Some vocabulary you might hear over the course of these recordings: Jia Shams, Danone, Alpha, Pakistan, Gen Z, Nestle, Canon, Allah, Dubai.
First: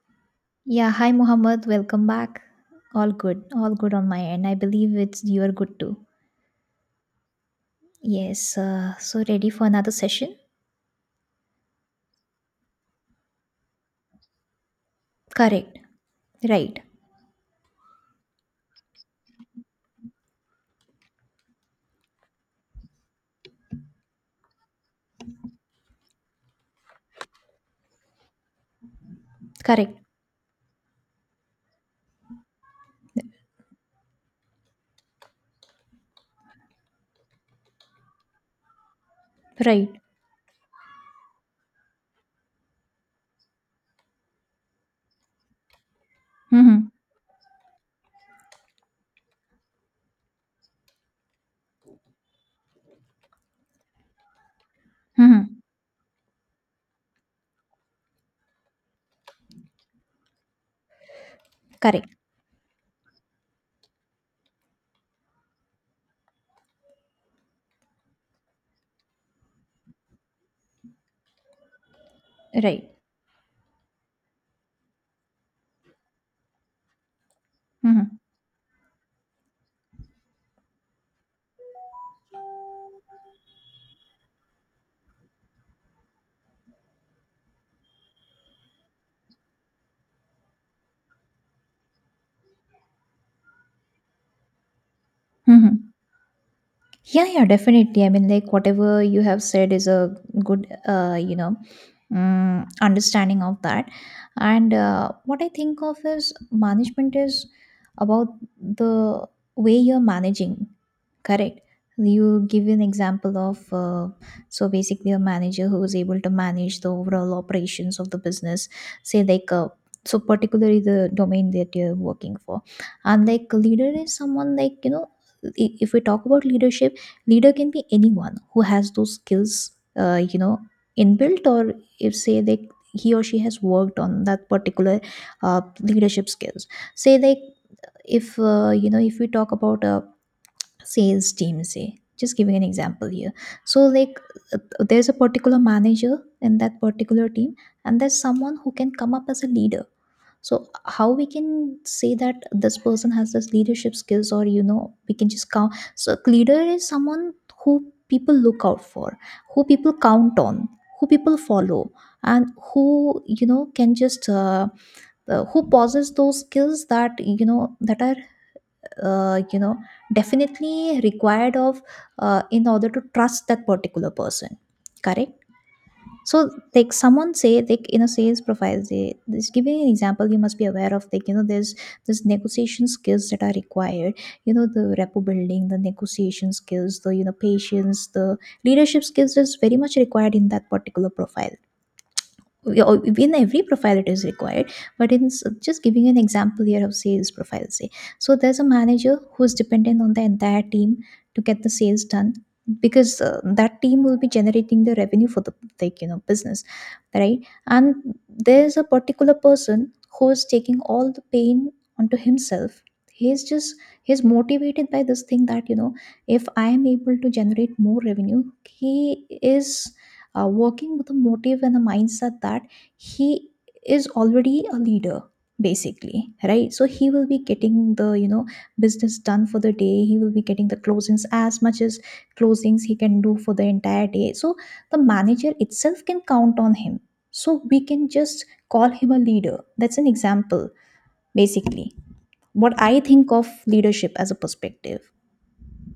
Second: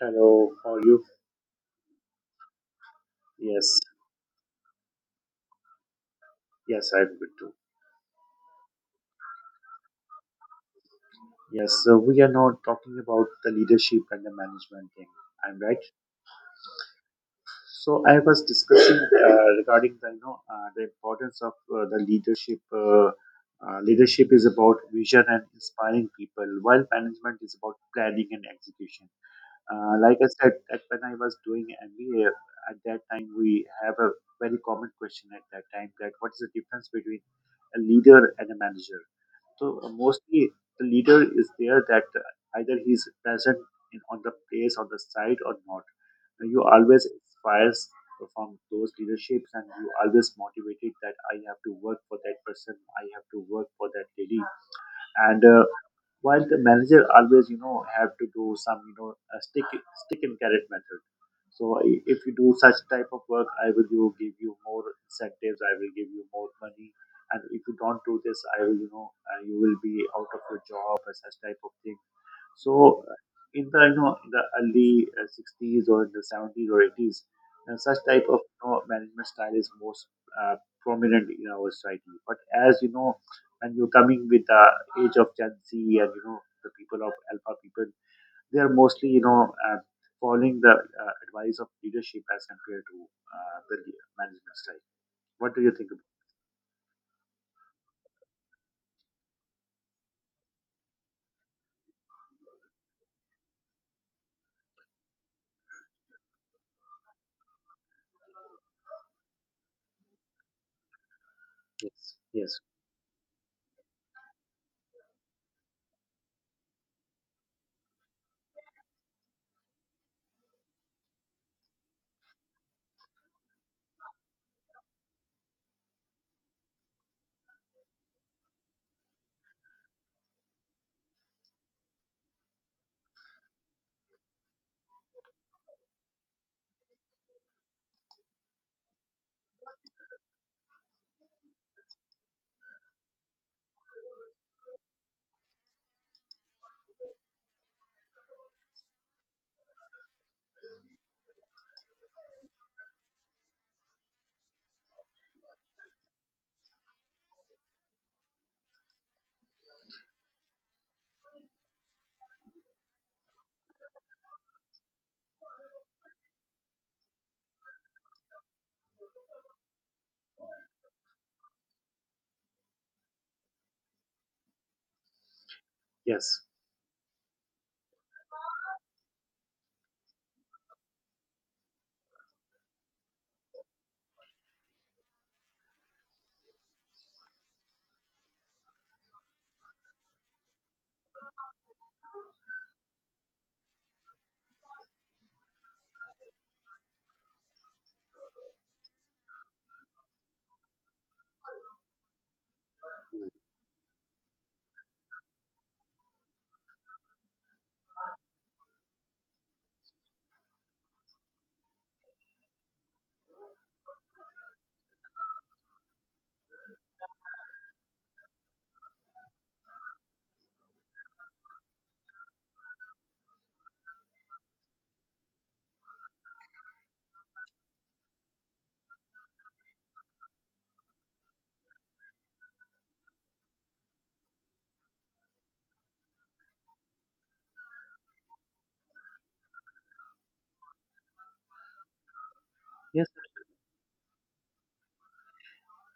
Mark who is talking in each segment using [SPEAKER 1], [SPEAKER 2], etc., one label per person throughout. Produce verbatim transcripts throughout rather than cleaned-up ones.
[SPEAKER 1] Hello, how are
[SPEAKER 2] Yeah,
[SPEAKER 1] you?
[SPEAKER 2] hi Mohammed, welcome back. All good, all
[SPEAKER 1] Yes,
[SPEAKER 2] good on my end. I believe it's you are good too.
[SPEAKER 1] yes, I'm good too.
[SPEAKER 2] Yes, uh, so ready for another session?
[SPEAKER 1] Yes, so we are now talking about the leadership and the management thing. I'm
[SPEAKER 2] Correct,
[SPEAKER 1] right.
[SPEAKER 2] right,
[SPEAKER 1] So I was discussing uh, regarding the you know uh, the importance of uh, the leadership. Uh, uh, leadership is about vision and inspiring people, while management is about planning and execution. Uh,
[SPEAKER 2] correct,
[SPEAKER 1] like I said, that when I was doing M B A, at that time we have a very common question at that time that what is the difference between a leader and a manager? So uh,
[SPEAKER 2] right.
[SPEAKER 1] mostly the leader is there that uh, either he's present in, on the place, on the site or not. And you
[SPEAKER 2] Mm-hmm.
[SPEAKER 1] always inspires from those leaderships and you always motivated that I have to work for that person, I have to work for that lady. And
[SPEAKER 2] Mm-hmm.
[SPEAKER 1] uh, while the manager always, you know, have to do some, you know, uh, stick stick and carrot method. So i-
[SPEAKER 2] Correct,
[SPEAKER 1] if you do such type of work, I will you give you more incentives. I will give you more money. And if you don't do this, I will, you know, uh, you will be out of your job and such type of thing.
[SPEAKER 2] right.
[SPEAKER 1] So in the you know in the early uh, sixties or in the seventies or eighties, uh, such
[SPEAKER 2] Mm-hmm.
[SPEAKER 1] type of you know, management style is most uh, prominent in our society. But as you know, when you're coming with the age of Gen Z and you know the people of Alpha people, they are mostly you know uh, following the uh, advice of leadership as compared to uh, the management style. What do you
[SPEAKER 2] Mm-hmm.
[SPEAKER 1] think about?
[SPEAKER 2] Yeah, yeah, definitely. I mean, like whatever you have said is a good, uh, you know, mm, understanding of that, and uh, what I think of is management is about the way you're managing. Correct. You
[SPEAKER 1] Yes,
[SPEAKER 2] give an example of uh, so basically a manager who is able to manage the overall operations of the business, say like, uh, so particularly the domain that you're working for. And like a leader is someone, like, you know, i- if we talk about leadership, leader can be anyone who has those skills, uh, you know, inbuilt, or if say they, he or she has worked on that particular, uh, leadership skills, say, like, if, uh, you know, if we talk about a sales team, say, just giving an example here, so like, uh, there's a particular manager in that particular team, and there's someone who can come up as a leader. So how we can say that this person has this leadership skills, or you know, we can just count. So leader is someone who people look out for, who people count on, who people follow, and who, you know, can just uh, uh, who possess those skills that, you know, that are, uh, you know, definitely required of, uh, in order to trust that particular person. Correct. So
[SPEAKER 1] yes,
[SPEAKER 2] like someone say like in a sales profile, they, this giving an example, you must be aware of, like, you know, there's this negotiation skills that are required. You know, the rapport building, the negotiation skills, the, you know, patience, the leadership skills is very much required in that particular profile. Yeah, or in every profile it is required. But in s- just giving an example here of sales profile, say. So there's a manager who's dependent on the entire team to get the sales done, because uh, that team will be generating the revenue for the, like, you know, business, right. And there's a particular person who's taking all the pain onto himself. He's just, he's motivated by this thing that, you know, if I am able to generate more revenue, he is, uh, working with a motive and a mindset that he is already a leader, basically, right. So he will be getting the, you know, business done for the day. He will be getting the closings, as much as closings he can do for the entire day. So the manager itself can count on him, so we can just call him a leader. That's an example, basically. What I
[SPEAKER 1] yes.
[SPEAKER 2] think
[SPEAKER 1] Yes,
[SPEAKER 2] of leadership as a perspective.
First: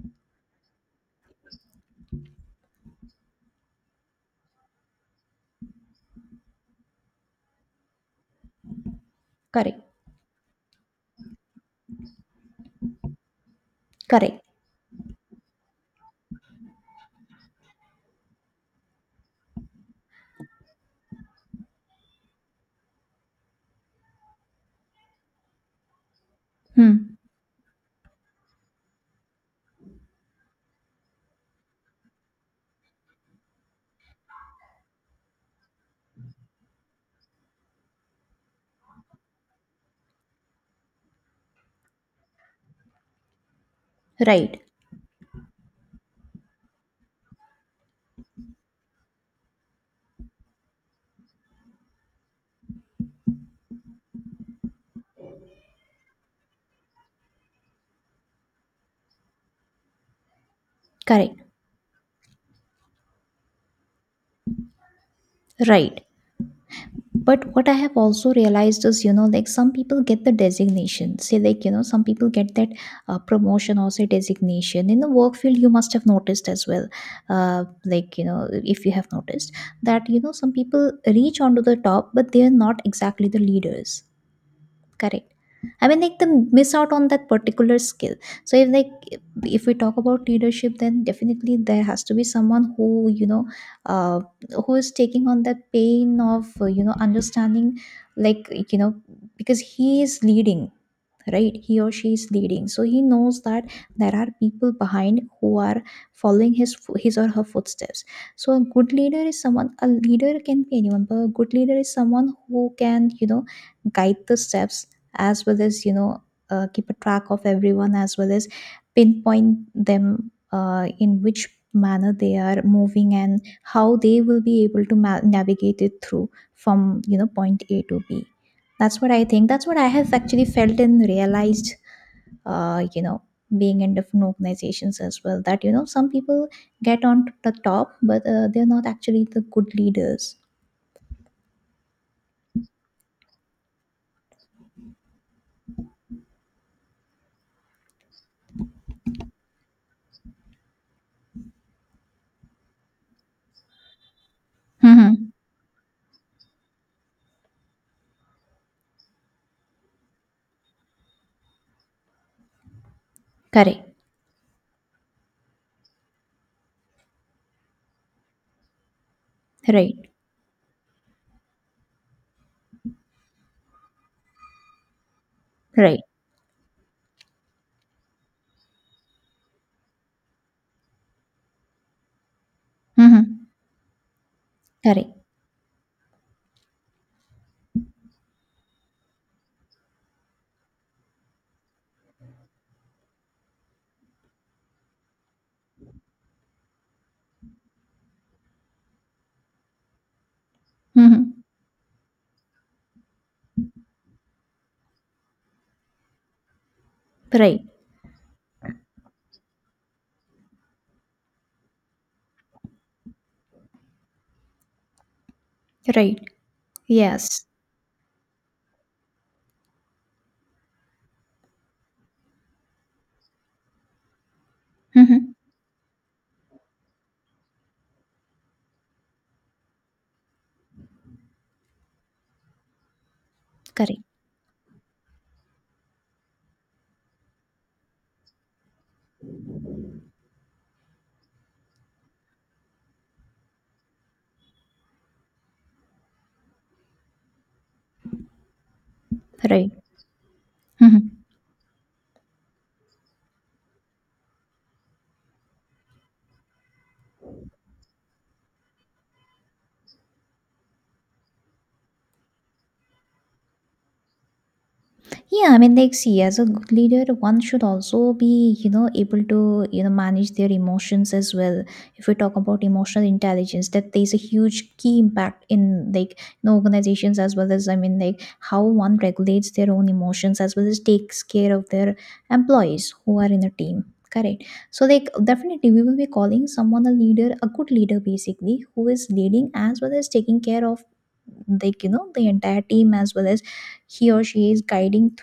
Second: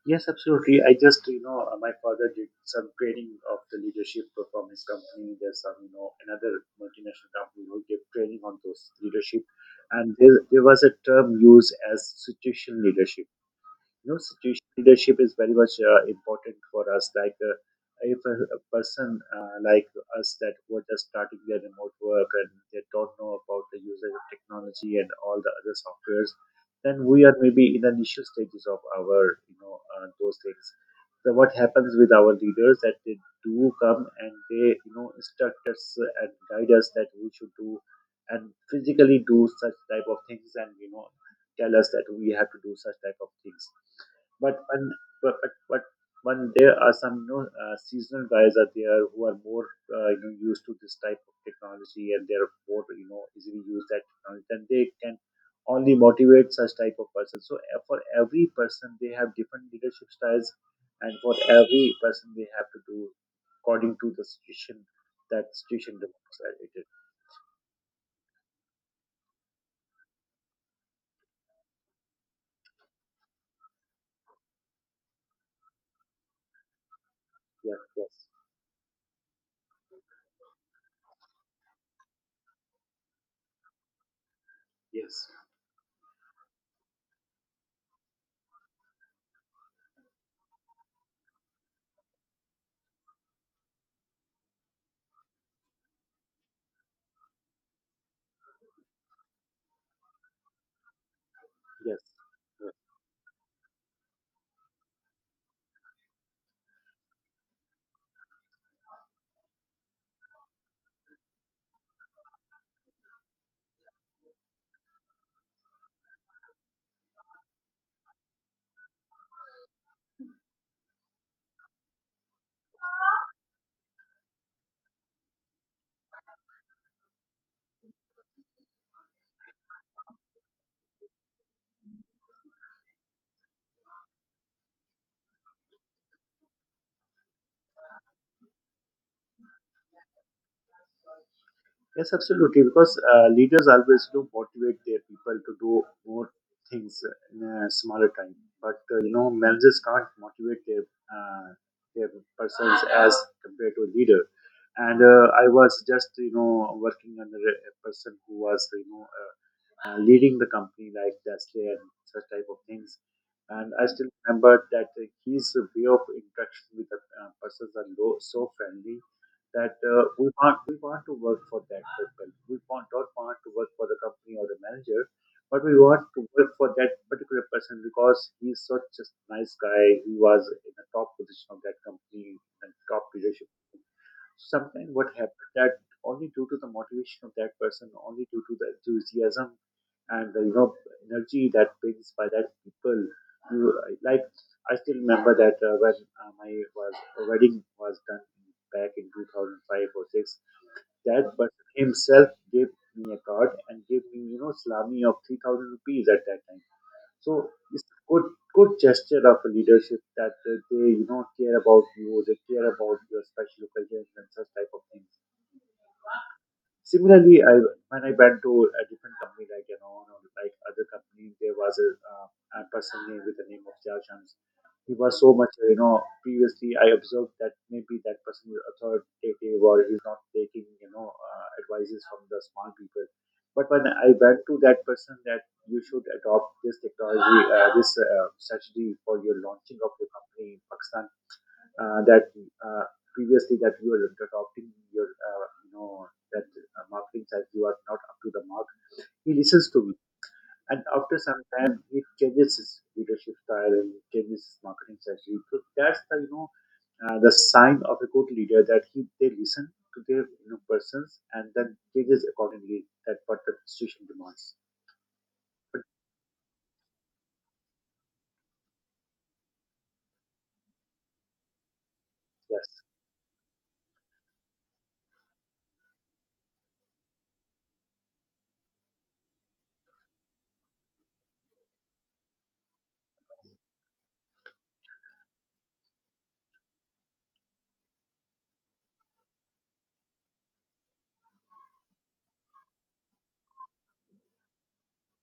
[SPEAKER 1] Yes, absolutely. I just, you know, uh, my father did some training of the leadership from his company. There's some, you know, another multinational company who gave training on those leadership.
[SPEAKER 2] Correct,
[SPEAKER 1] And there, there was a term used as situational leadership. You know,
[SPEAKER 2] correct.
[SPEAKER 1] situational leadership is very much uh, important for us like uh, if a, a person uh, like us that were just starting their remote work and they don't know about the usage of technology and all the other softwares, then
[SPEAKER 2] Hmm.
[SPEAKER 1] we are maybe in the initial stages of our you know uh, those things. So what happens with our leaders that they do come and they you know instruct us and guide us that we should do and physically do such type of things and you know tell us that we have to do such type of things.
[SPEAKER 2] Right.
[SPEAKER 1] But when but but, but when there are some you know, uh, seasonal guys are there who are more uh, you know used to this type of technology and they're more you know easily use that technology, then they can only motivate such type of person. So uh, for every person, they have different leadership styles, and for
[SPEAKER 2] Correct.
[SPEAKER 1] every person, they have to do according to the situation that situation
[SPEAKER 2] Right.
[SPEAKER 1] demands. Uh, it is.
[SPEAKER 2] But what I have also realized is, you know, like some people get the designation. Say, like, you know, some people get that uh, promotion or say designation. In the work field, you must have noticed as well, uh,
[SPEAKER 1] Yeah,
[SPEAKER 2] like, you
[SPEAKER 1] yes,
[SPEAKER 2] know, if you have noticed that, you know, some people reach onto the top, but they are not exactly the leaders. Correct. I mean, like, they miss out on that particular skill. So, if like, if we talk about leadership, then definitely there has to be someone who, you know, uh, who is taking on that pain of, uh, you know, understanding, like, you know, because he is leading, right, he or
[SPEAKER 1] yes,
[SPEAKER 2] she is leading,
[SPEAKER 1] yes.
[SPEAKER 2] so he knows that there are people behind who are following his fo- his or her footsteps. So a good leader is someone, a leader can be anyone, but a good leader is someone who can, you know, guide the steps, as well as, you know, uh, keep a track of everyone, as well as pinpoint them, uh, in which manner they are moving and how they will be able to ma- navigate it through from, you know, point A to B. That's what I think. That's what I have actually felt and realized, uh, you know, being in different organizations as well. That, you know, some people get on to the top, but uh, they're not actually the good leaders.
[SPEAKER 1] Yes, absolutely. Because uh, leaders always do motivate their people to do more things in a smaller time. But uh, you know, managers can't motivate their uh, their persons as compared to a leader. And uh,
[SPEAKER 2] Mm-hmm.
[SPEAKER 1] I was just you know working under a a person who was you know uh, uh, leading the company like Nestle and such type of things. And
[SPEAKER 2] Correct.
[SPEAKER 1] I still remember that uh, his way of interaction with the uh, persons are low, so friendly that uh,
[SPEAKER 2] Right.
[SPEAKER 1] we want we want to work for that people. We want don't want to work for the company or the manager, but we
[SPEAKER 2] Right.
[SPEAKER 1] want to work for that particular person because he's such a nice guy. He was in the top position of that company and top
[SPEAKER 2] Mm-hmm.
[SPEAKER 1] leadership. Sometimes what
[SPEAKER 2] Correct.
[SPEAKER 1] happened that only due to the motivation of that person, only due to the enthusiasm and the, you know, energy that brings by that people. You, like, I still remember that uh, when uh, my was wedding was done back in two thousand five or six, that
[SPEAKER 2] Mm-hmm.
[SPEAKER 1] person himself gave me a card and gave me you know salami of three thousand rupees at that time. So
[SPEAKER 2] Right.
[SPEAKER 1] it's a good good gesture of a leadership that uh, they you know care about you, they care about your special occasions and such type of things.
[SPEAKER 2] Right.
[SPEAKER 1] Similarly,
[SPEAKER 2] Yes.
[SPEAKER 1] I, when I went to a different company like Canon or like other company, there was a, uh, a person named with the name of Jia Shams. He was
[SPEAKER 2] Mm-hmm.
[SPEAKER 1] so much, you know, previously I observed that maybe that person is authoritative or he's not taking, you know, uh, advices from the smart people. But when
[SPEAKER 2] Correct.
[SPEAKER 1] I went to that person that you should adopt this technology, uh, this uh, strategy for your launching of your company in Pakistan, uh, that uh, previously that you were adopting your uh, you know that uh, marketing side you are not up to the mark. He
[SPEAKER 2] Right.
[SPEAKER 1] listens to me and
[SPEAKER 2] Mm-hmm.
[SPEAKER 1] after some time he changes his leadership style and changes his marketing strategy. So so that's the you know uh, the sign of a good leader that he they listen to their you know persons and then changes accordingly that what the situation demands.
[SPEAKER 2] Yeah, I mean,
[SPEAKER 1] But
[SPEAKER 2] like, see, as a good leader, one should also be, you know, able to, you know, manage their emotions as well. If we talk about
[SPEAKER 1] yes,
[SPEAKER 2] emotional intelligence, that there's a huge key impact in, like, you know, organizations as well as, I mean, like, how one regulates their own emotions as well as takes care of their employees who are in a team. Correct. So, like, definitely, we will be calling someone a leader, a good leader, basically, who is leading as well as taking care of, like, you know, the entire team, as well as he or she is guiding.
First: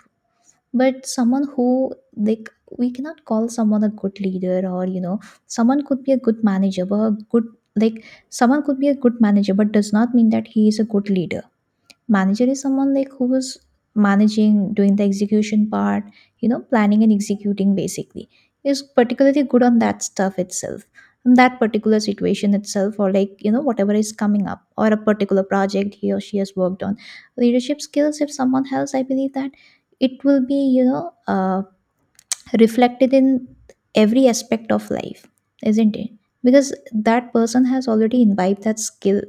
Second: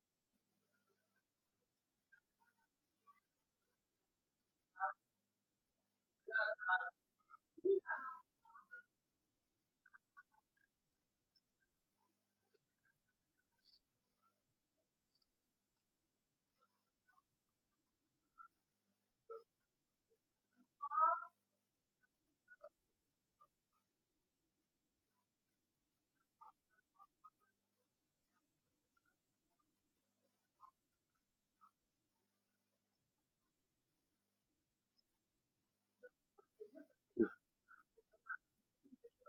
[SPEAKER 2] But someone who like, we cannot call someone a good leader, or you know, someone could be a good manager but a good, like, someone could be a good manager but does not mean that he is a good leader. Manager is someone like who was managing, doing the execution part, you know, planning and executing, basically. Is particularly good on that stuff itself. On that particular situation itself, or like, you know, whatever is coming up, or a particular project he or she has worked on. Leadership skills, if someone else, I believe that it will be, you know, uh, reflected in every aspect of life, isn't it? Because that person has already imbibed that skill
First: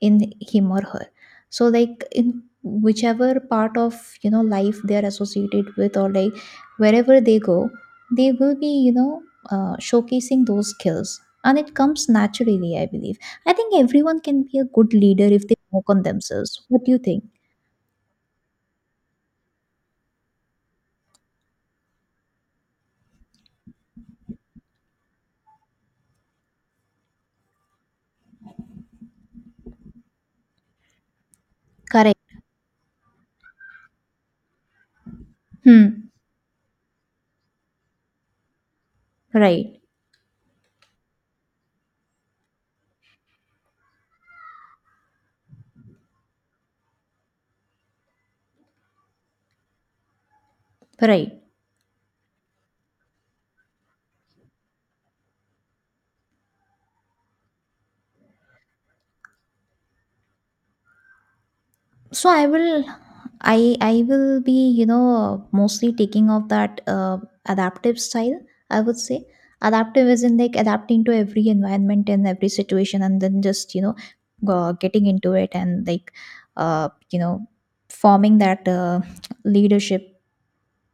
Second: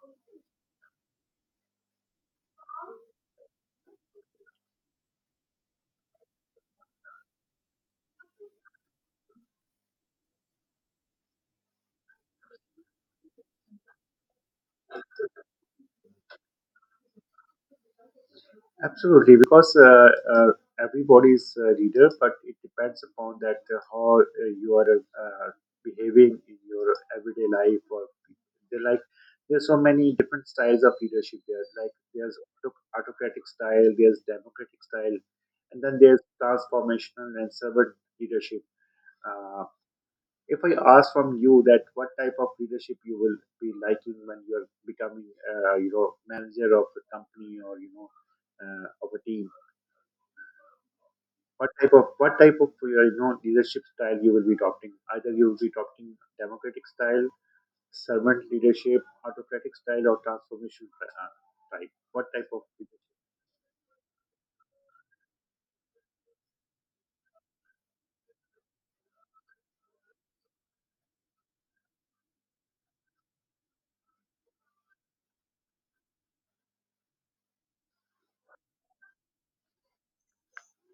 [SPEAKER 2] in him or her. So, like in whichever part of, you know, life they are associated with, or like wherever they go, they will be, you know, uh, showcasing those skills, and it comes naturally, I believe. I think everyone can be a good leader if they work on themselves. What do you think?
[SPEAKER 1] absolutely, because uh, uh, everybody is a reader, but it depends upon that uh, how uh, you are uh, behaving in your everyday life. Or they like, there's so many different styles of leadership there. Like
[SPEAKER 2] Correct.
[SPEAKER 1] there's auto- autocratic style, there's democratic style, and then
[SPEAKER 2] Hmm.
[SPEAKER 1] there's transformational and servant leadership. Uh,
[SPEAKER 2] Right.
[SPEAKER 1] if I ask from you that what type of leadership you will be liking when you are becoming, uh, you know, manager of a company or you know, uh, of a team,
[SPEAKER 2] Right.
[SPEAKER 1] what type of what type of uh, you know leadership style you will be adopting? Either you will be adopting democratic style, servant leadership, autocratic style, or transformation uh, type. What
[SPEAKER 2] so i
[SPEAKER 1] type of
[SPEAKER 2] will
[SPEAKER 1] leadership?
[SPEAKER 2] i i will be, you know, mostly taking of that, uh, adaptive style, I would say. Adaptive is in, like, adapting to every environment and every situation, and then just, you know, uh, getting into it, and like, uh, you know, forming that, uh, leadership,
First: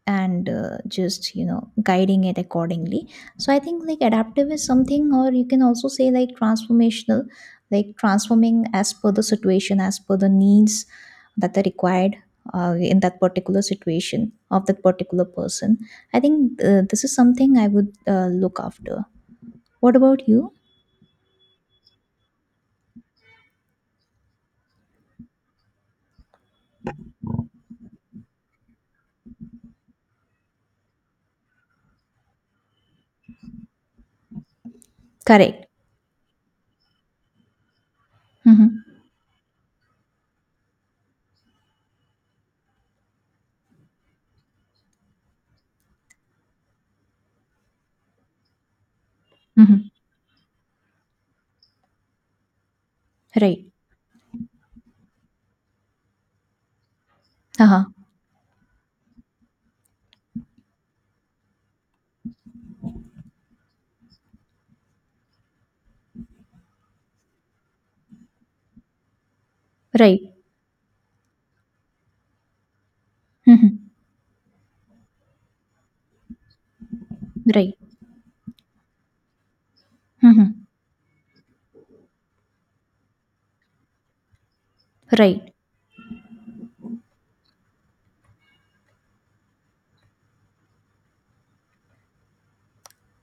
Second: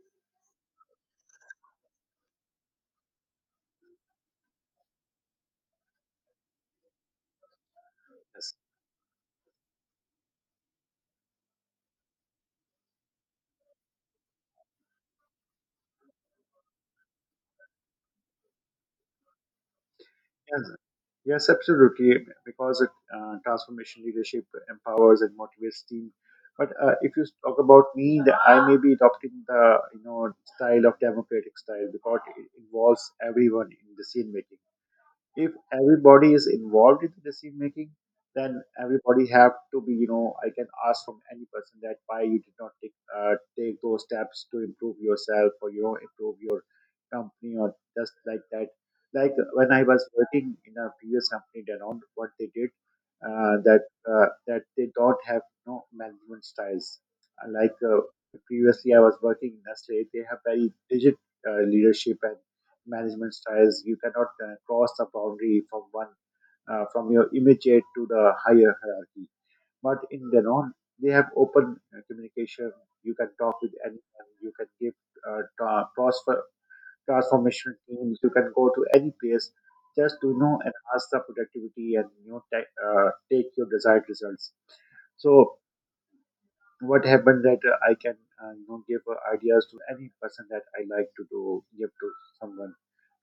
[SPEAKER 2] and uh, just, you know, guiding it accordingly. So I think like adaptive is something, or you can also say like transformational, like transforming as per the situation, as per the needs that are required, uh, in that particular situation of that particular person. I think, uh, this is something I would, uh, look after. What about you?
[SPEAKER 1] Yes, yes, absolutely. Because it, uh, transformation leadership empowers and motivates team. But uh, if you talk about me, the, I may be adopting the you know style of democratic style because it involves everyone in decision making. If
[SPEAKER 2] Correct.
[SPEAKER 1] everybody is involved in the decision making, then
[SPEAKER 2] Mm-hmm.
[SPEAKER 1] everybody have to be you know I can ask from any person that why you did not take uh, take those steps to improve yourself or you know improve your company or just like that. Like when I
[SPEAKER 2] Mm-hmm.
[SPEAKER 1] was working in a previous company Danone, what they did, uh,
[SPEAKER 2] Right.
[SPEAKER 1] that uh, that they don't have no management styles. Uh, like
[SPEAKER 2] Uh-huh.
[SPEAKER 1] uh, Previously I was working in Nestle, they have very rigid uh, leadership and management styles. You cannot uh, cross the boundary from one uh, from your immediate to the higher hierarchy. But
[SPEAKER 2] Right.
[SPEAKER 1] in Danone, they have open uh, communication. You can talk with
[SPEAKER 2] Mm-hmm.
[SPEAKER 1] anyone. You can give uh, tra- transfer transformation
[SPEAKER 2] Right.
[SPEAKER 1] teams. You can go to any place just to you know
[SPEAKER 2] Mm-hmm.
[SPEAKER 1] enhance the productivity and you know ta- uh, take your desired results.
[SPEAKER 2] Right.
[SPEAKER 1] So what happened that uh, I can uh, you know give uh, ideas to any person that I like to do give to someone,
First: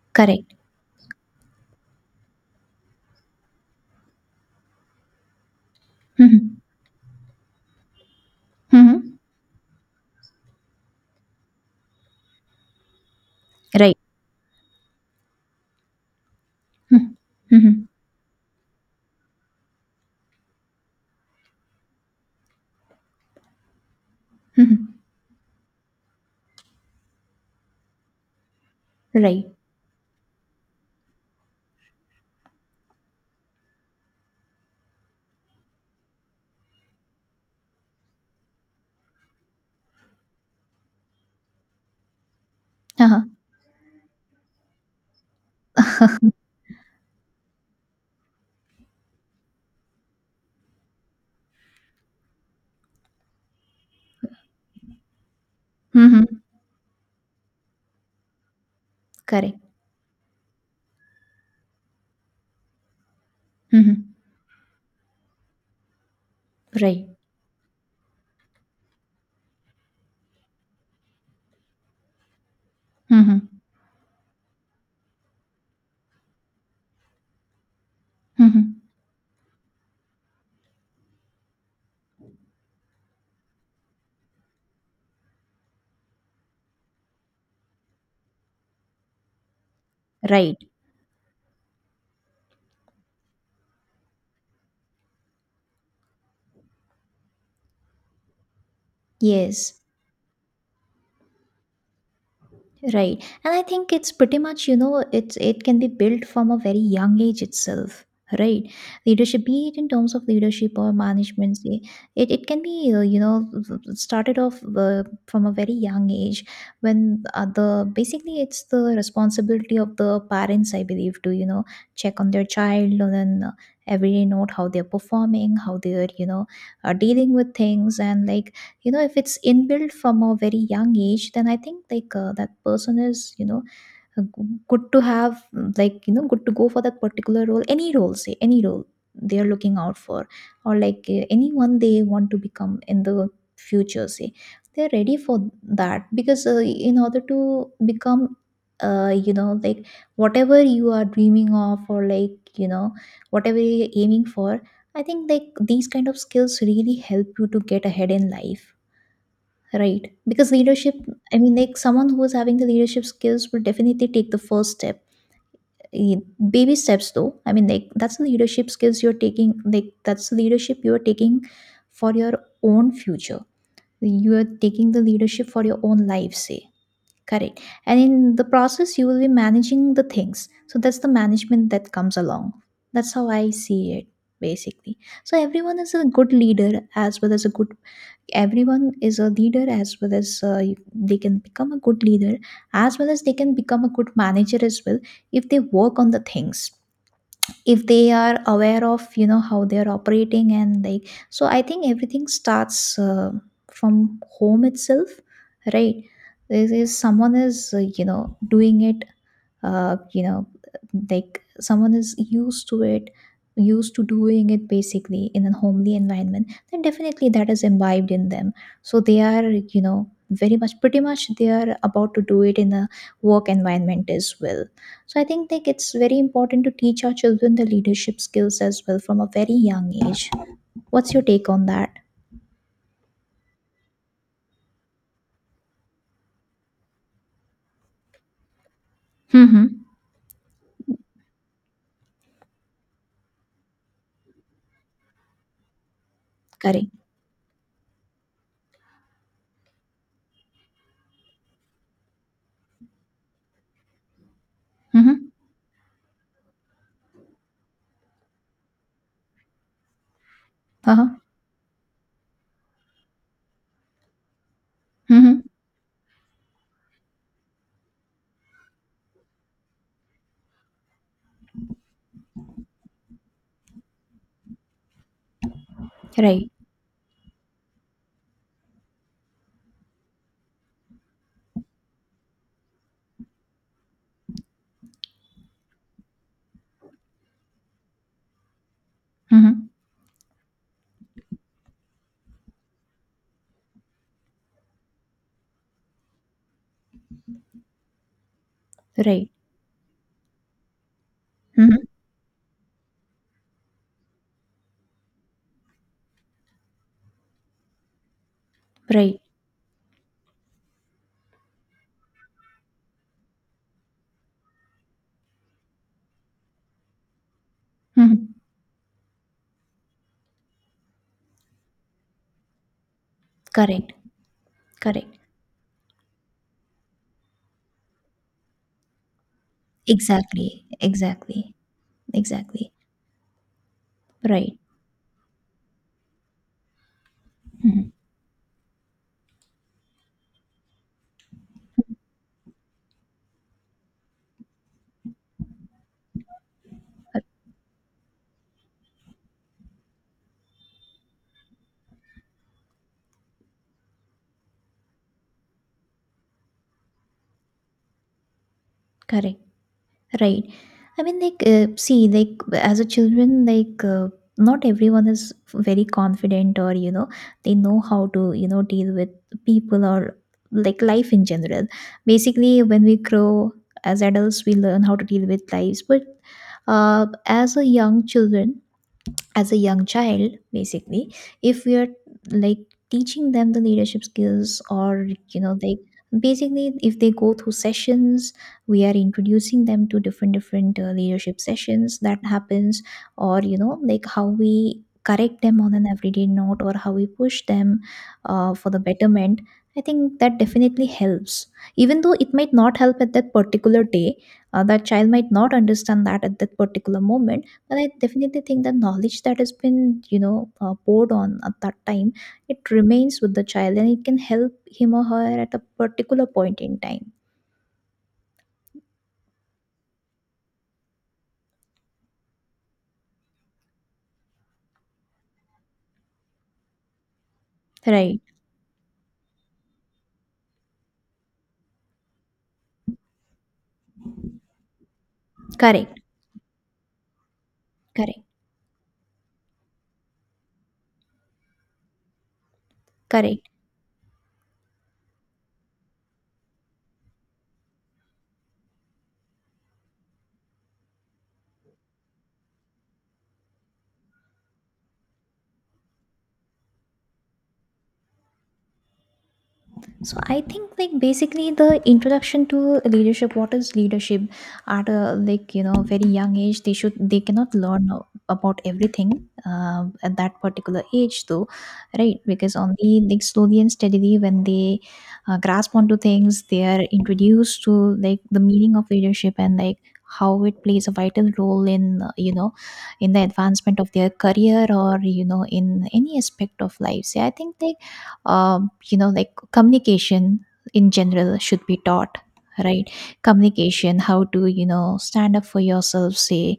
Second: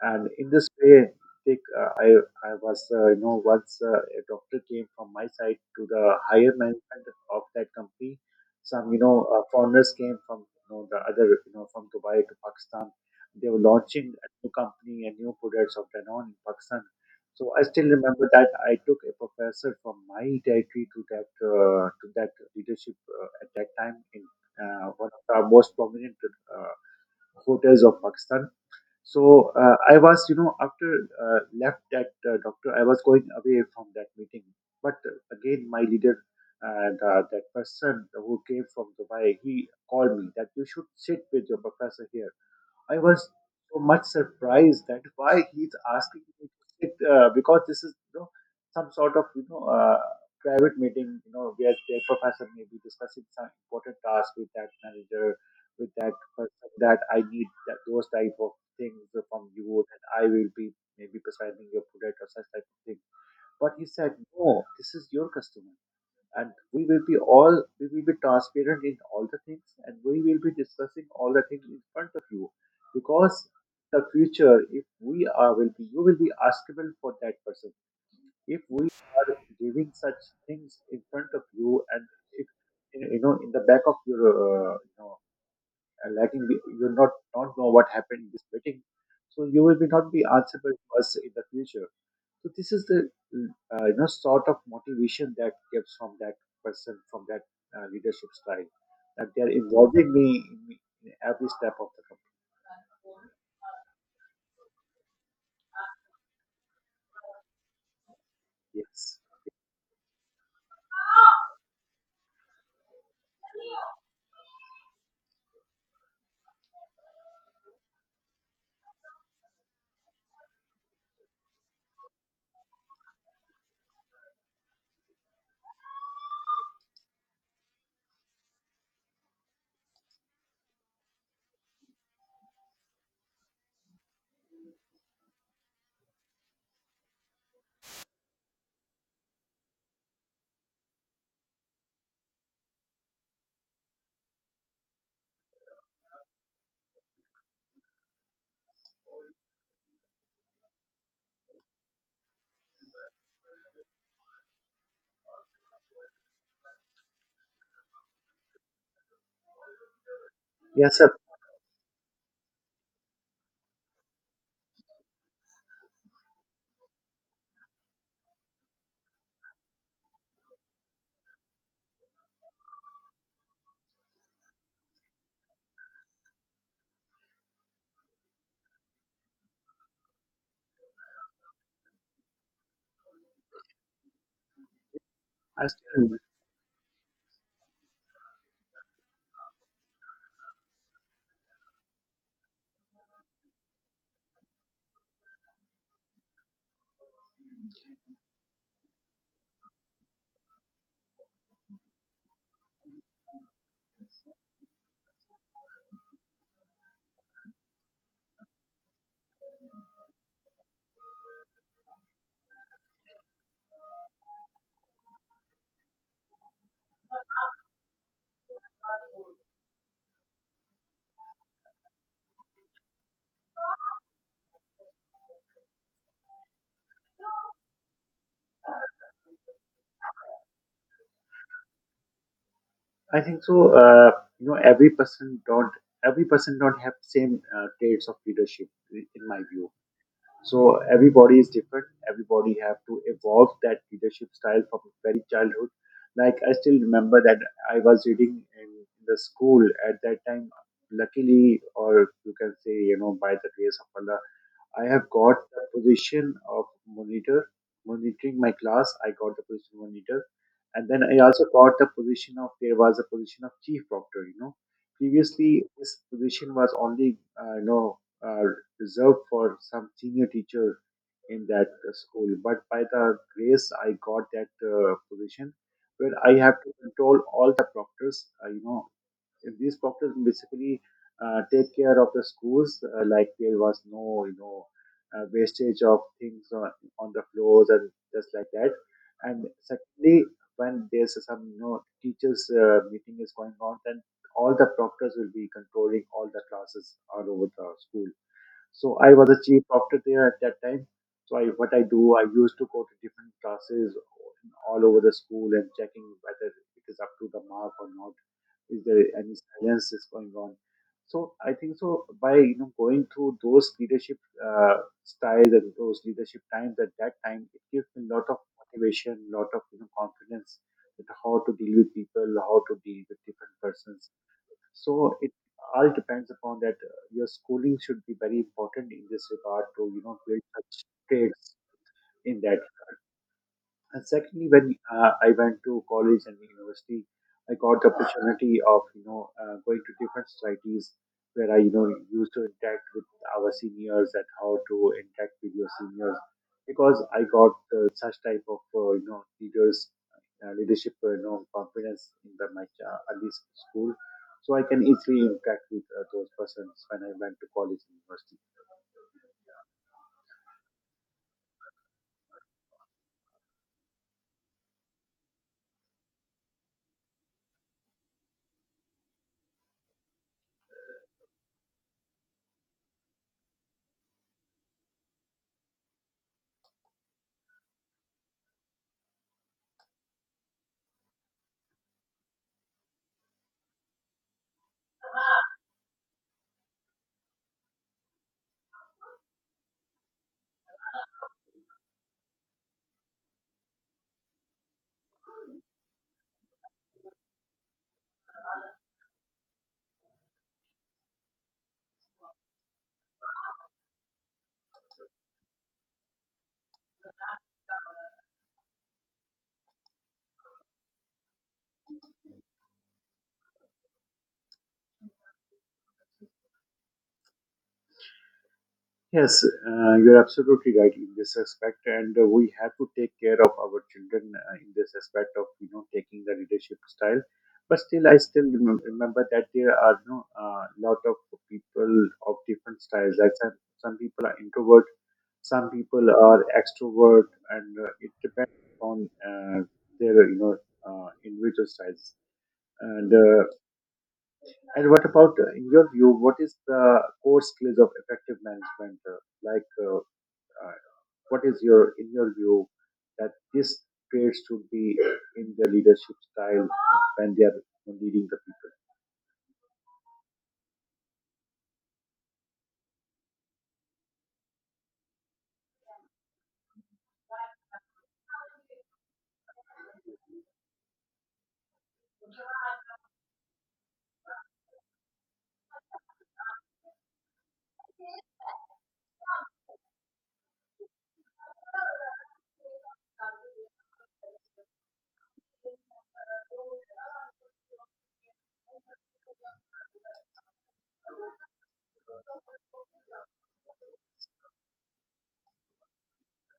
[SPEAKER 1] and in
[SPEAKER 2] Correct.
[SPEAKER 1] this way, think uh, I I was uh, you know once uh, a doctor came from my side to the higher
[SPEAKER 2] Mm-hmm.
[SPEAKER 1] management of that company. Some you
[SPEAKER 2] Mm-hmm.
[SPEAKER 1] know uh, foreigners came from you know the other you know from Dubai to Pakistan. They were
[SPEAKER 2] Right.
[SPEAKER 1] launching a new company and new products of Danone in Pakistan.
[SPEAKER 2] Mm-hmm.
[SPEAKER 1] So I
[SPEAKER 2] Mm-hmm.
[SPEAKER 1] still remember that I took a professor from my territory to that uh, to that leadership uh, at that time in
[SPEAKER 2] Mm-hmm.
[SPEAKER 1] uh, one of the most prominent uh, hotels of Pakistan.
[SPEAKER 2] Right.
[SPEAKER 1] So uh, I was, you know, after uh, left that uh, doctor, I was going away from that meeting. But uh, again, my leader and uh, the, that person who came from Dubai, he called me that you should sit with your professor here. I was
[SPEAKER 2] Uh-huh.
[SPEAKER 1] so much surprised that why he's asking me to sit uh, because this is you know some sort of you know uh, private meeting you know where their professor may be discussing some important task with that manager with that
[SPEAKER 2] Mhm.
[SPEAKER 1] person that I need that those type of things from
[SPEAKER 2] Correct.
[SPEAKER 1] you and I will be maybe prescribing your product or such type of thing. But he
[SPEAKER 2] Mhm.
[SPEAKER 1] said no, this is your customer and we will
[SPEAKER 2] Right.
[SPEAKER 1] be all we will be transparent in all the things and we will be discussing all the things in front of you because
[SPEAKER 2] Mhm.
[SPEAKER 1] the future if we are will be you will be askable for that person if
[SPEAKER 2] Mhm.
[SPEAKER 1] we are giving such things in front of you and if you know in the back of your uh, you know, uh, lagging, we- you not not know what happened in this meeting, so you will be not be
[SPEAKER 2] Right.
[SPEAKER 1] answerable to us in the future. So this is the uh, you know sort of motivation that comes from that person from that uh, leadership style that they are
[SPEAKER 2] Yes.
[SPEAKER 1] involving me in, in every step of the company.
[SPEAKER 2] Right. And I think it's pretty much, you know, it's, it can be built from a very young age itself. Right.
[SPEAKER 1] Yes,
[SPEAKER 2] Leadership, be it in terms of leadership or management, say, it, it can be, uh, you know, started off uh, from a very young age, when uh, the basically it's the responsibility of the parents, I believe, to, you know, check on their child, and then uh, every day note how they're performing, how they're, you know, uh, dealing with things, and like, you know, if it's inbuilt from a very young age, then I think like, uh, that person is you know uh, g- good to have, mm, like, you know, good to go for that particular role, any role, say any role they are looking out for, or like, uh, anyone they want to become in the future, say, they're ready for that, because uh, in order to become, uh, you know, like whatever you are dreaming of, or like, you know, whatever you're aiming for, I think like these kind of skills really help you to get ahead in life. Right. Because leadership,
[SPEAKER 1] yes, sir.
[SPEAKER 2] I mean, like someone who is having the leadership skills will definitely take the first step. Eh, baby steps, though. I mean, like that's the leadership skills you're taking. Like that's the leadership you are taking for your own future. You are taking the leadership for your own life, say. Correct. And in the process, you will be managing the things. So that's the management that comes along. That's how I see it, basically. So
[SPEAKER 1] I
[SPEAKER 2] everyone is a
[SPEAKER 1] still,
[SPEAKER 2] good leader as well as a good everyone is a leader as well as uh, you- they can become a good leader as well as they can become a good manager as well if they work on the things, if they are aware of you know how they are operating. And like, so I think everything starts uh, from home itself, right? This is someone is uh, you know doing it, uh, you know like someone is used to it, used to doing it basically in a homely environment. Then definitely that is imbibed in them, so they are, you know very much, pretty much they are about to do it in a work environment as well. So I think like it's very important to teach our children the leadership skills as well from a very young age. What's your take on that?
[SPEAKER 1] I think so. Uh, you know, every person don't every person don't have same uh, traits of leadership in in my view.
[SPEAKER 2] Mm-hmm.
[SPEAKER 1] So everybody is different. Everybody have to evolve that leadership style from very childhood. Like I still
[SPEAKER 2] Correct.
[SPEAKER 1] remember that I was reading in the school at that time. Luckily, or you can say, you know, by the grace of Allah, I have
[SPEAKER 2] Mm-hmm.
[SPEAKER 1] got the position of monitor, monitoring my class. I got the position monitor, and then
[SPEAKER 2] Uh-huh.
[SPEAKER 1] I also got the position of there was a position of chief proctor. You know,
[SPEAKER 2] Mm-hmm.
[SPEAKER 1] previously this position was only uh, you know are reserved for some senior teacher in that uh, school. But by the grace, I got that uh, position where I
[SPEAKER 2] Right.
[SPEAKER 1] have to control all the proctors. Uh, you know, and these proctors basically uh, take care of the schools. Uh, like there was no, you know, uh, wastage of things on, on the floors and just like that. And
[SPEAKER 2] Mm-hmm.
[SPEAKER 1] secondly, when there's some, you know, teachers uh, meeting is going on, then all the proctors will be controlling all the classes all over the school. So I
[SPEAKER 2] Right.
[SPEAKER 1] was a chief proctor there at that time. So I, what
[SPEAKER 2] Mm-hmm.
[SPEAKER 1] I do, I used to go to different classes all over the school and checking whether it is up to the mark or not. Is there
[SPEAKER 2] Right.
[SPEAKER 1] any silence is going on? So I think so by you know going through those leadership uh, styles and those leadership times at that time, it gives me a lot
[SPEAKER 2] Mm-hmm.
[SPEAKER 1] of motivation, lot of you know confidence with how to deal with people, how to deal with different
[SPEAKER 2] Correct.
[SPEAKER 1] persons.
[SPEAKER 2] Correct.
[SPEAKER 1] So it all depends upon that uh, your schooling should be very important in this regard to you know build
[SPEAKER 2] Exactly,
[SPEAKER 1] such
[SPEAKER 2] exactly,
[SPEAKER 1] traits in that.
[SPEAKER 2] exactly.
[SPEAKER 1] And secondly,
[SPEAKER 2] Right.
[SPEAKER 1] when uh, I went to college and university, I got the
[SPEAKER 2] Mhm.
[SPEAKER 1] opportunity of you know uh, going to different societies where I you know used to interact with our seniors and how to interact with your seniors because
[SPEAKER 2] Uh,
[SPEAKER 1] I got uh, such type of uh, you know leaders uh, leadership uh, you know confidence in the, my uh, early school, so I can easily interact with uh, those persons when I went to college and university.
[SPEAKER 2] Correct. Right. I mean, like, uh, see, like, as a children, like, uh, not everyone is very confident, or you know, they know how to, you know, deal with people or like life in general. Basically, when we grow as adults, we learn how to deal with lives, but uh, as a young children, as a young child basically, if we are like teaching them the leadership skills, or you know, like basically if they go through sessions, we are introducing them to different different uh, leadership sessions that happens, or you know like how we correct them on an everyday note or how we push them uh, for the betterment, I think that definitely helps, even though it might not help at that particular day. Uh, that child might not understand that at that particular moment, and I definitely think the knowledge that has been, you know, uh, poured on at that time, it remains with the child and it can help him or her at a particular point in time.
[SPEAKER 1] Yes, uh, you're absolutely right in this aspect, and uh, we have to take care of our children uh, in this aspect of you know taking the leadership style. But still, I
[SPEAKER 2] Right.
[SPEAKER 1] still remem- remember that there are you know a lot of people of different styles. Like some, some people are introvert, some
[SPEAKER 2] Correct.
[SPEAKER 1] people are extrovert, and uh, it
[SPEAKER 2] Correct.
[SPEAKER 1] depends on uh, their you know uh, individual styles. And uh,
[SPEAKER 2] Correct.
[SPEAKER 1] and what about, uh, in your view, what is the core skills of effective management? Uh, like, uh, uh, what is your, in your view, that this traits should be in their leadership style when they are leading the people?
[SPEAKER 2] So I think like basically the introduction to leadership, what is leadership at a like you know very young age, they should, they cannot learn a- about everything uh, at that particular age though, right? Because only like slowly and steadily when they uh, grasp onto things, they are introduced to like the meaning of leadership and like how it plays a vital role in uh, you know in the advancement of their career or you know in any aspect of life. So I think like, um, you know, like communication in general should be taught, right? Communication, how to you know stand up for yourself, say,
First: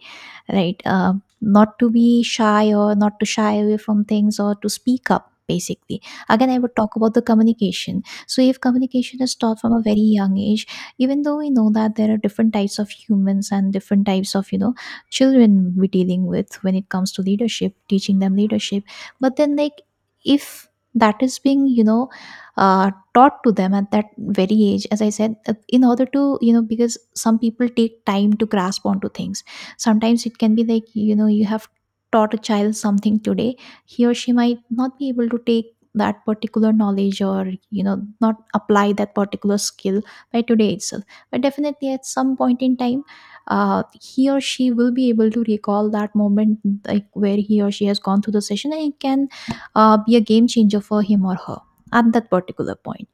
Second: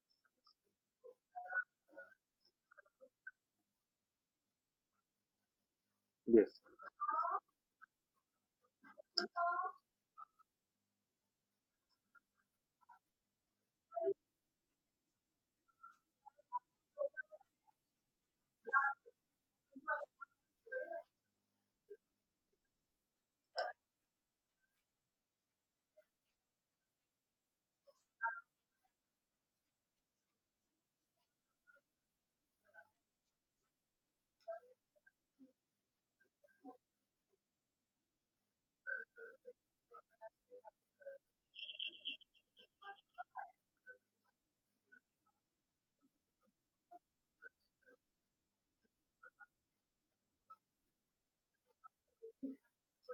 [SPEAKER 2] right? Uh, not to be shy or not to shy away from things or to speak up basically. Again, I
[SPEAKER 1] Yes.
[SPEAKER 2] would talk about the communication. So if communication is taught from a very young age, even though we know that there are different types of humans and different types of you know children we're dealing with when it comes to leadership, teaching them leadership, but then like, if that is being you know uh, taught to them at that very age, as I said, uh, in order to you know, because some people take time to grasp onto things, sometimes it can be like, you know, you have taught a child something today, he or she might not be able to take that particular knowledge or you know not apply that particular skill by today itself, but definitely at some point in time, uh, he or she will be able to recall that moment, like where he or she has gone through the session, and it can uh, be a game changer for him or her at that particular point.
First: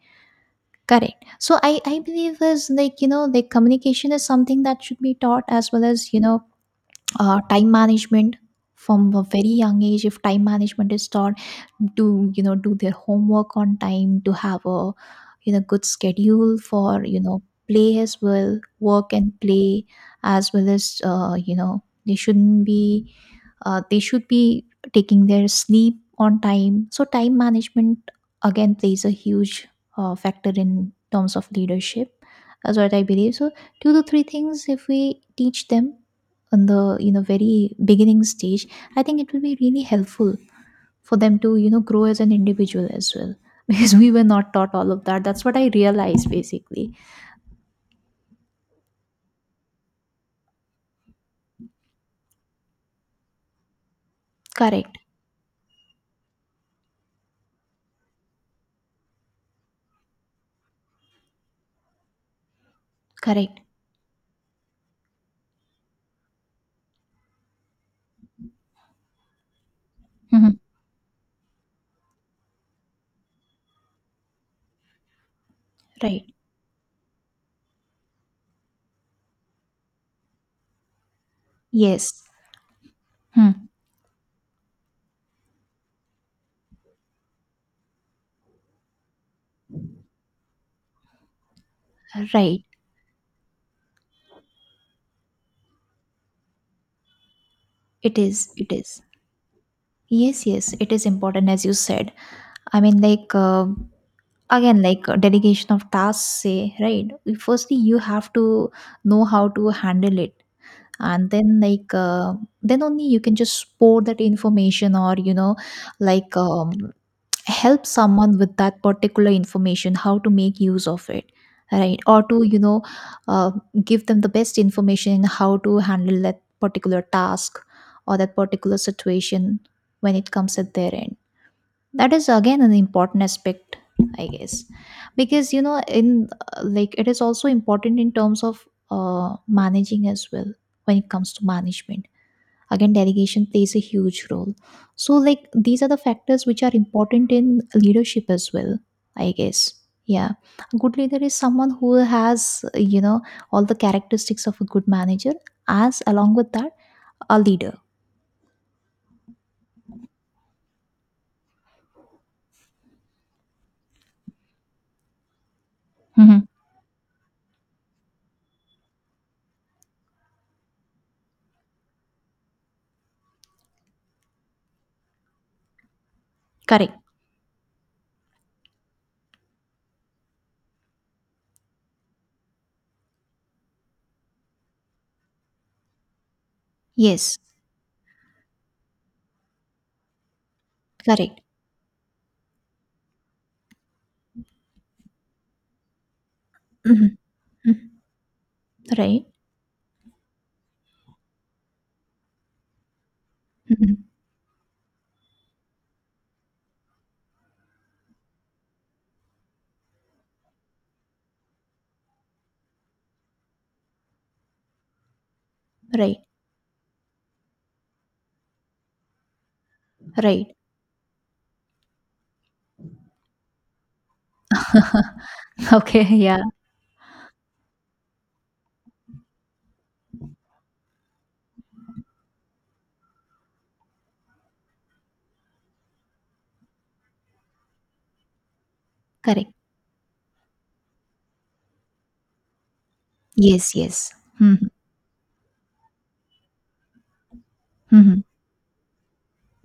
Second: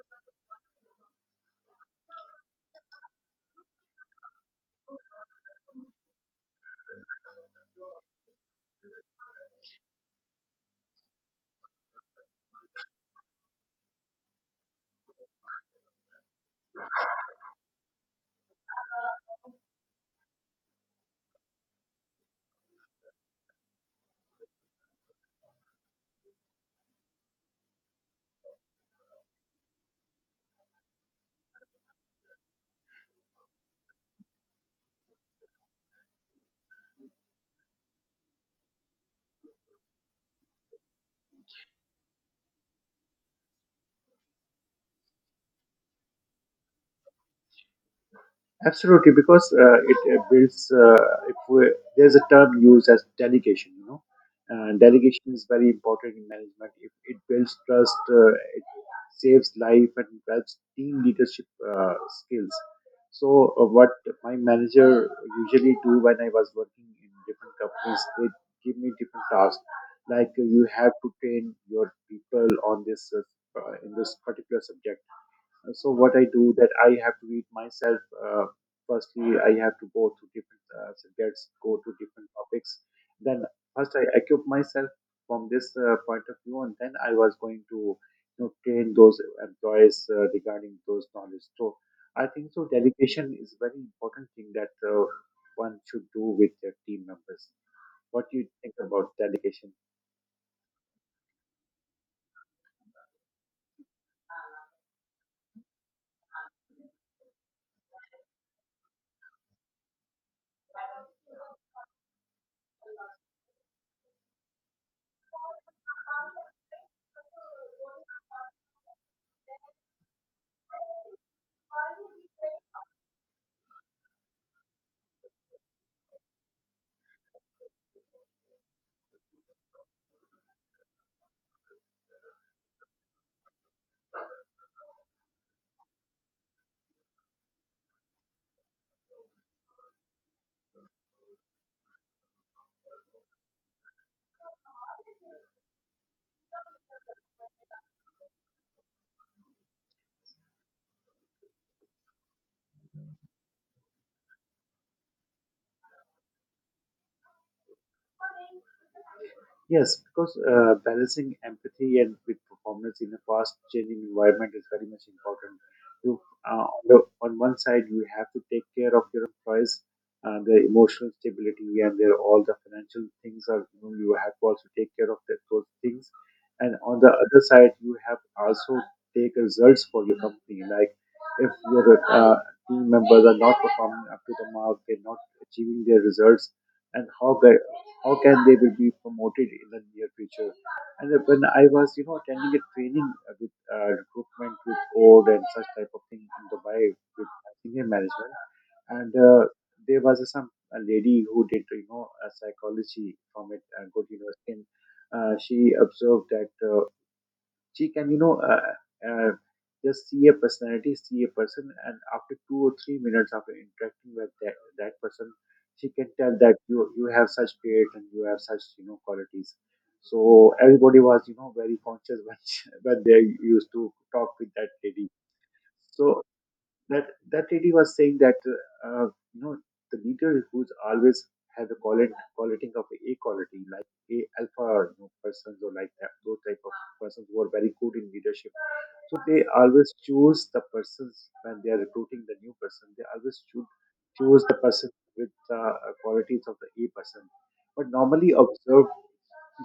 [SPEAKER 2] Correct. So i i believe is like, you know, like communication is something that should be taught, as well as you know uh, time management. From a very young age, if time management is taught, to you know do their homework on time, to have a you know good schedule for you know play as well, work and play, as well as uh, you know they shouldn't be uh, they should be taking their sleep on time. So time management again plays a huge uh, factor in terms of leadership. That's what I believe. So two to three things if we teach them on the you know very beginning stage, I think it will be really helpful for them to you know grow as an individual as well. Because we were not taught all of that. That's what I realized basically.
[SPEAKER 1] Absolutely, because uh, it uh, builds. Uh, if we, there's a term used as delegation, you know, uh,
[SPEAKER 2] Correct.
[SPEAKER 1] delegation is very important in management. It, it builds trust. Uh, it saves life and helps team leadership uh, skills. So,
[SPEAKER 2] Correct.
[SPEAKER 1] uh, what my manager usually do when I was working in different companies, they give me different tasks, like uh,
[SPEAKER 2] Mhm.
[SPEAKER 1] you have to train your people on this uh, in this particular subject. So what
[SPEAKER 2] Right.
[SPEAKER 1] I do that I have to read myself. uh, Firstly, I have to go to different uh, subjects, go to
[SPEAKER 2] Yes.
[SPEAKER 1] different topics, then
[SPEAKER 2] Hmm.
[SPEAKER 1] first I equip myself from this uh, point of view and then I was going to you know train those employees uh, regarding those knowledge. So I think
[SPEAKER 2] Right.
[SPEAKER 1] so delegation is very important thing that uh, one should do with their team members.
[SPEAKER 2] It
[SPEAKER 1] What do you
[SPEAKER 2] is, it
[SPEAKER 1] think
[SPEAKER 2] is.
[SPEAKER 1] about delegation?
[SPEAKER 2] Yes, yes, it is important, as you said. I mean, like, uh, again like uh, delegation of tasks, say, right? Firstly, you have to know how to handle it, and then like uh, then only you can just pour that information or you know like, um, help someone with that particular information, how to make use of it, right? Or to you know uh, give them the best information in how to handle that particular task or that particular situation when it comes at their end. That is again an important aspect, I guess. Because you know in uh, like it is also important in terms of uh, managing as well. When it comes to management, again delegation plays a huge role. So like these are the factors which are important in leadership as well, I guess. Yeah. A good leader is someone who has uh, you know all the characteristics of a good manager, as along with that a leader.
[SPEAKER 1] Yes, because uh, balancing empathy and with performance in a fast-changing environment is very much important. You,
[SPEAKER 2] Mhm.
[SPEAKER 1] uh, on, the, on one side, you have to take care of your employees, uh, their emotional stability, and their all the financial things. Are you, know, you have to also take care of that, those things. And
[SPEAKER 2] Correct.
[SPEAKER 1] on the other side, you have also take results for your company. Like if your uh, team members are not performing up to the mark, they're not achieving their results and
[SPEAKER 2] Yes.
[SPEAKER 1] how can, how can they will be promoted in the near future. And
[SPEAKER 2] Correct.
[SPEAKER 1] when I was, you know, attending a training uh, with uh, recruitment with code and such type of thing in Dubai
[SPEAKER 2] Mhm.
[SPEAKER 1] with senior
[SPEAKER 2] Mhm.
[SPEAKER 1] management, and
[SPEAKER 2] Right.
[SPEAKER 1] uh, there was a, some a lady who did, you know, a psychology from it a
[SPEAKER 2] Mhm.
[SPEAKER 1] good university. And, uh, she observed that. Uh, she can, you know, uh, uh, just see a personality, see a person, and after two or three minutes after interacting with that, that person, she can
[SPEAKER 2] Right.
[SPEAKER 1] tell that you you have such trait and you have such you know qualities. So
[SPEAKER 2] Right.
[SPEAKER 1] everybody was you know very conscious when she, when they used to talk with that lady.
[SPEAKER 2] Okay,
[SPEAKER 1] So
[SPEAKER 2] yeah.
[SPEAKER 1] that that lady was saying that uh, you know the leader who's always have a quality quality of a quality like a alpha you know, persons or like that, those type of persons who are very good in leadership, so they
[SPEAKER 2] Correct.
[SPEAKER 1] always choose the persons when they are recruiting the new person. They always choose
[SPEAKER 2] Yes. Yes.
[SPEAKER 1] choose the
[SPEAKER 2] Mm-hmm.
[SPEAKER 1] person with the uh, qualities of the A person. But
[SPEAKER 2] Mm-hmm.
[SPEAKER 1] normally observe,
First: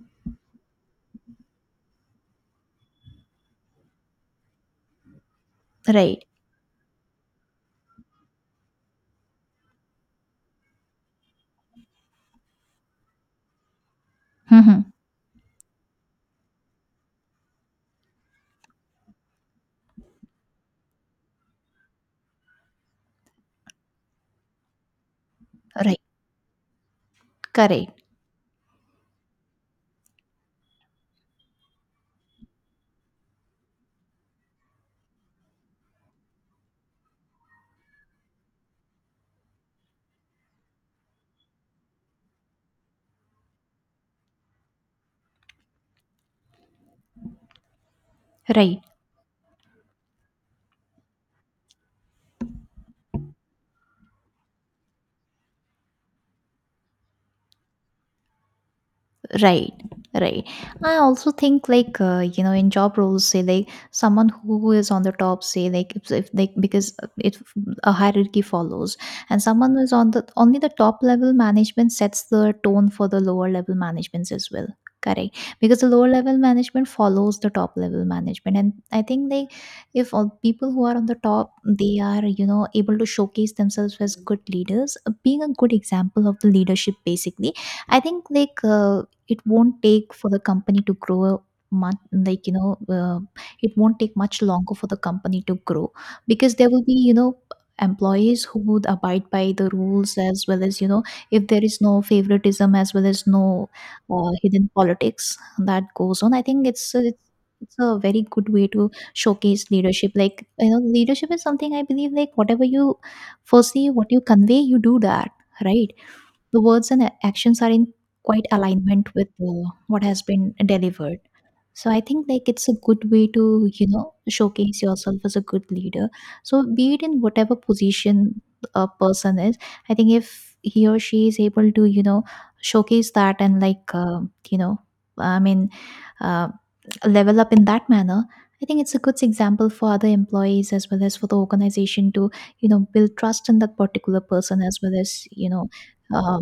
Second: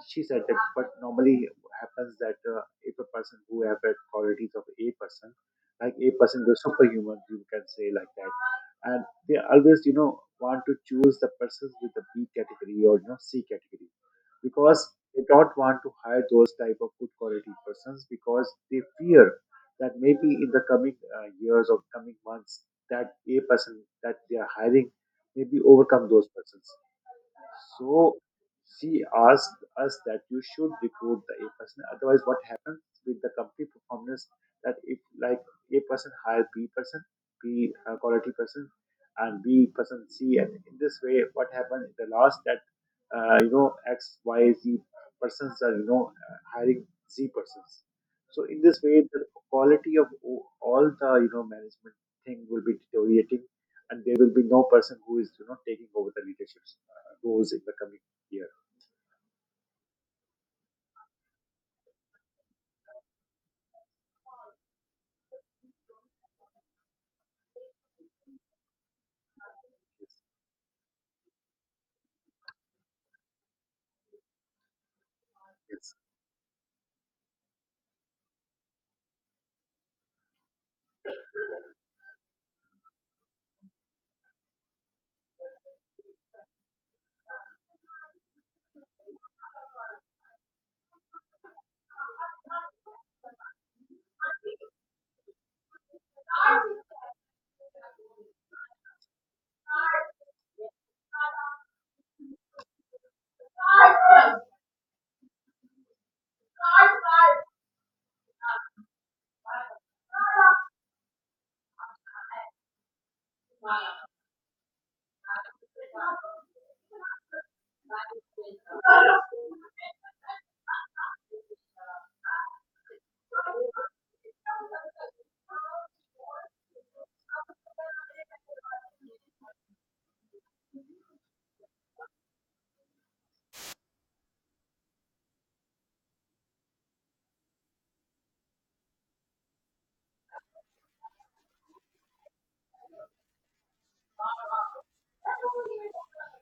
[SPEAKER 1] she said that. But normally happens that uh, if a person who have the qualities of A person, like A
[SPEAKER 2] Right.
[SPEAKER 1] person, the superhuman. You can say like that, and they always you know want to choose the persons with the B category or you know C category
[SPEAKER 2] Mm-hmm.
[SPEAKER 1] because they don't want to hire those type of good quality persons because they fear that maybe in the coming uh, years or coming months that a person that they are hiring maybe
[SPEAKER 2] Right.
[SPEAKER 1] overcome those persons.
[SPEAKER 2] Correct.
[SPEAKER 1] So she asked us that you should recruit the A person. Otherwise, what happens with the company performance that if like A person hire B person, B uh, quality person, and B person C, and in this way, what happens in the last that uh, you know X Y Z persons are you know uh, hiring Z persons. So in this
[SPEAKER 2] Right.
[SPEAKER 1] way, the quality of o- all the you know management thing will be deteriorating and there will be no person who is you know taking over the leadership uh, roles in the coming year.
[SPEAKER 2] Right, right. I also think like uh, you know in job roles, say like someone who is on the top, say like if, if like because it a hierarchy follows, and someone who is on the only the top level management sets the tone for the lower level managements as well. Correct, because the
[SPEAKER 1] Yes.
[SPEAKER 2] lower level management follows the top level management, and I think like if all people who are on the top, they are you know able to showcase themselves as good leaders, being a good example of the leadership basically, I think like, uh, it won't take for the company to grow much, like you know uh, it won't take much longer for the company to grow, because there will be you know employees who would abide by the rules, as well as you know if there is no favoritism as well as no uh, hidden politics that goes on. I think it's it's it's a very good way to showcase leadership. Like you know, leadership is something I believe, like whatever you foresee, what you convey, you do that, right? The words and actions are in quite alignment with uh, what has been delivered. So I think like it's a good way to, you know, showcase yourself as a good leader. So be it in whatever position a person is, I think if he or she is able to, you know, showcase that and like, uh, you know, I mean, uh, level up in that manner, I think it's a good example for other employees as well as for the organization to, you know, build trust in that particular person as well as, you know, uh,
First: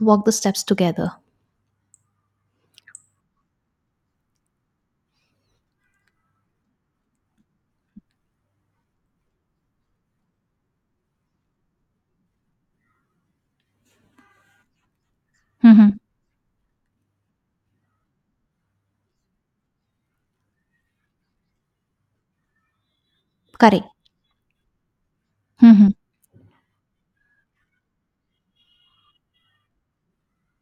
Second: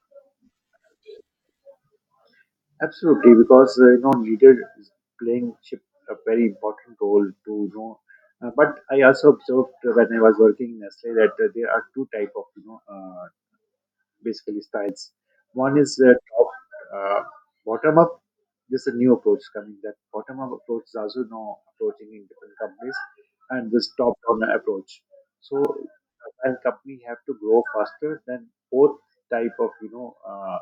[SPEAKER 2] walk the steps together.
[SPEAKER 1] Absolutely, because uh, you know leader is playing chip a very important role to you know. Uh, but I also observed uh, when I was working in Nestle that uh, there are two type of you know uh, basically styles. One
[SPEAKER 2] Hmm.
[SPEAKER 1] is uh, top uh, bottom up. This is a new approach coming. That bottom up approach is also now approaching in different companies, and
[SPEAKER 2] Correct.
[SPEAKER 1] this top down approach. So,
[SPEAKER 2] Hmm.
[SPEAKER 1] uh, while company have to grow faster, then both type of you know. Uh,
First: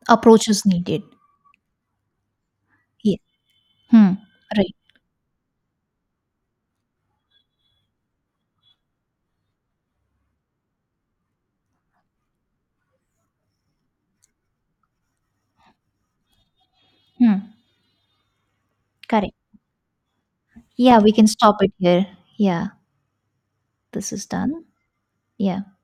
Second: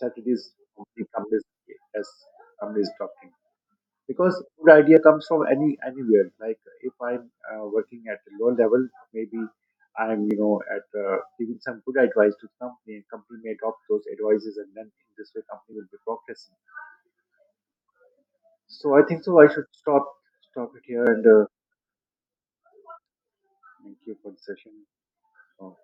[SPEAKER 1] That it
[SPEAKER 2] Approach
[SPEAKER 1] is
[SPEAKER 2] is needed.
[SPEAKER 1] only communist as communist
[SPEAKER 2] Yes.
[SPEAKER 1] doctrine.
[SPEAKER 2] Hmm.
[SPEAKER 1] Because good
[SPEAKER 2] Right.
[SPEAKER 1] idea comes from any anywhere. Like if I'm uh, working at a low level, maybe I'm you know at uh, giving some good advice to the company, and company may adopt those advices, and then in this way, company will be progressing.
[SPEAKER 2] Hmm.
[SPEAKER 1] So I think
[SPEAKER 2] Correct.
[SPEAKER 1] so. I should stop stop it
[SPEAKER 2] Yeah,
[SPEAKER 1] here
[SPEAKER 2] we
[SPEAKER 1] and
[SPEAKER 2] can
[SPEAKER 1] uh,
[SPEAKER 2] stop it here. Yeah,
[SPEAKER 1] thank
[SPEAKER 2] this
[SPEAKER 1] you
[SPEAKER 2] is
[SPEAKER 1] for the
[SPEAKER 2] done.
[SPEAKER 1] session.
[SPEAKER 2] Yeah.
[SPEAKER 1] Uh,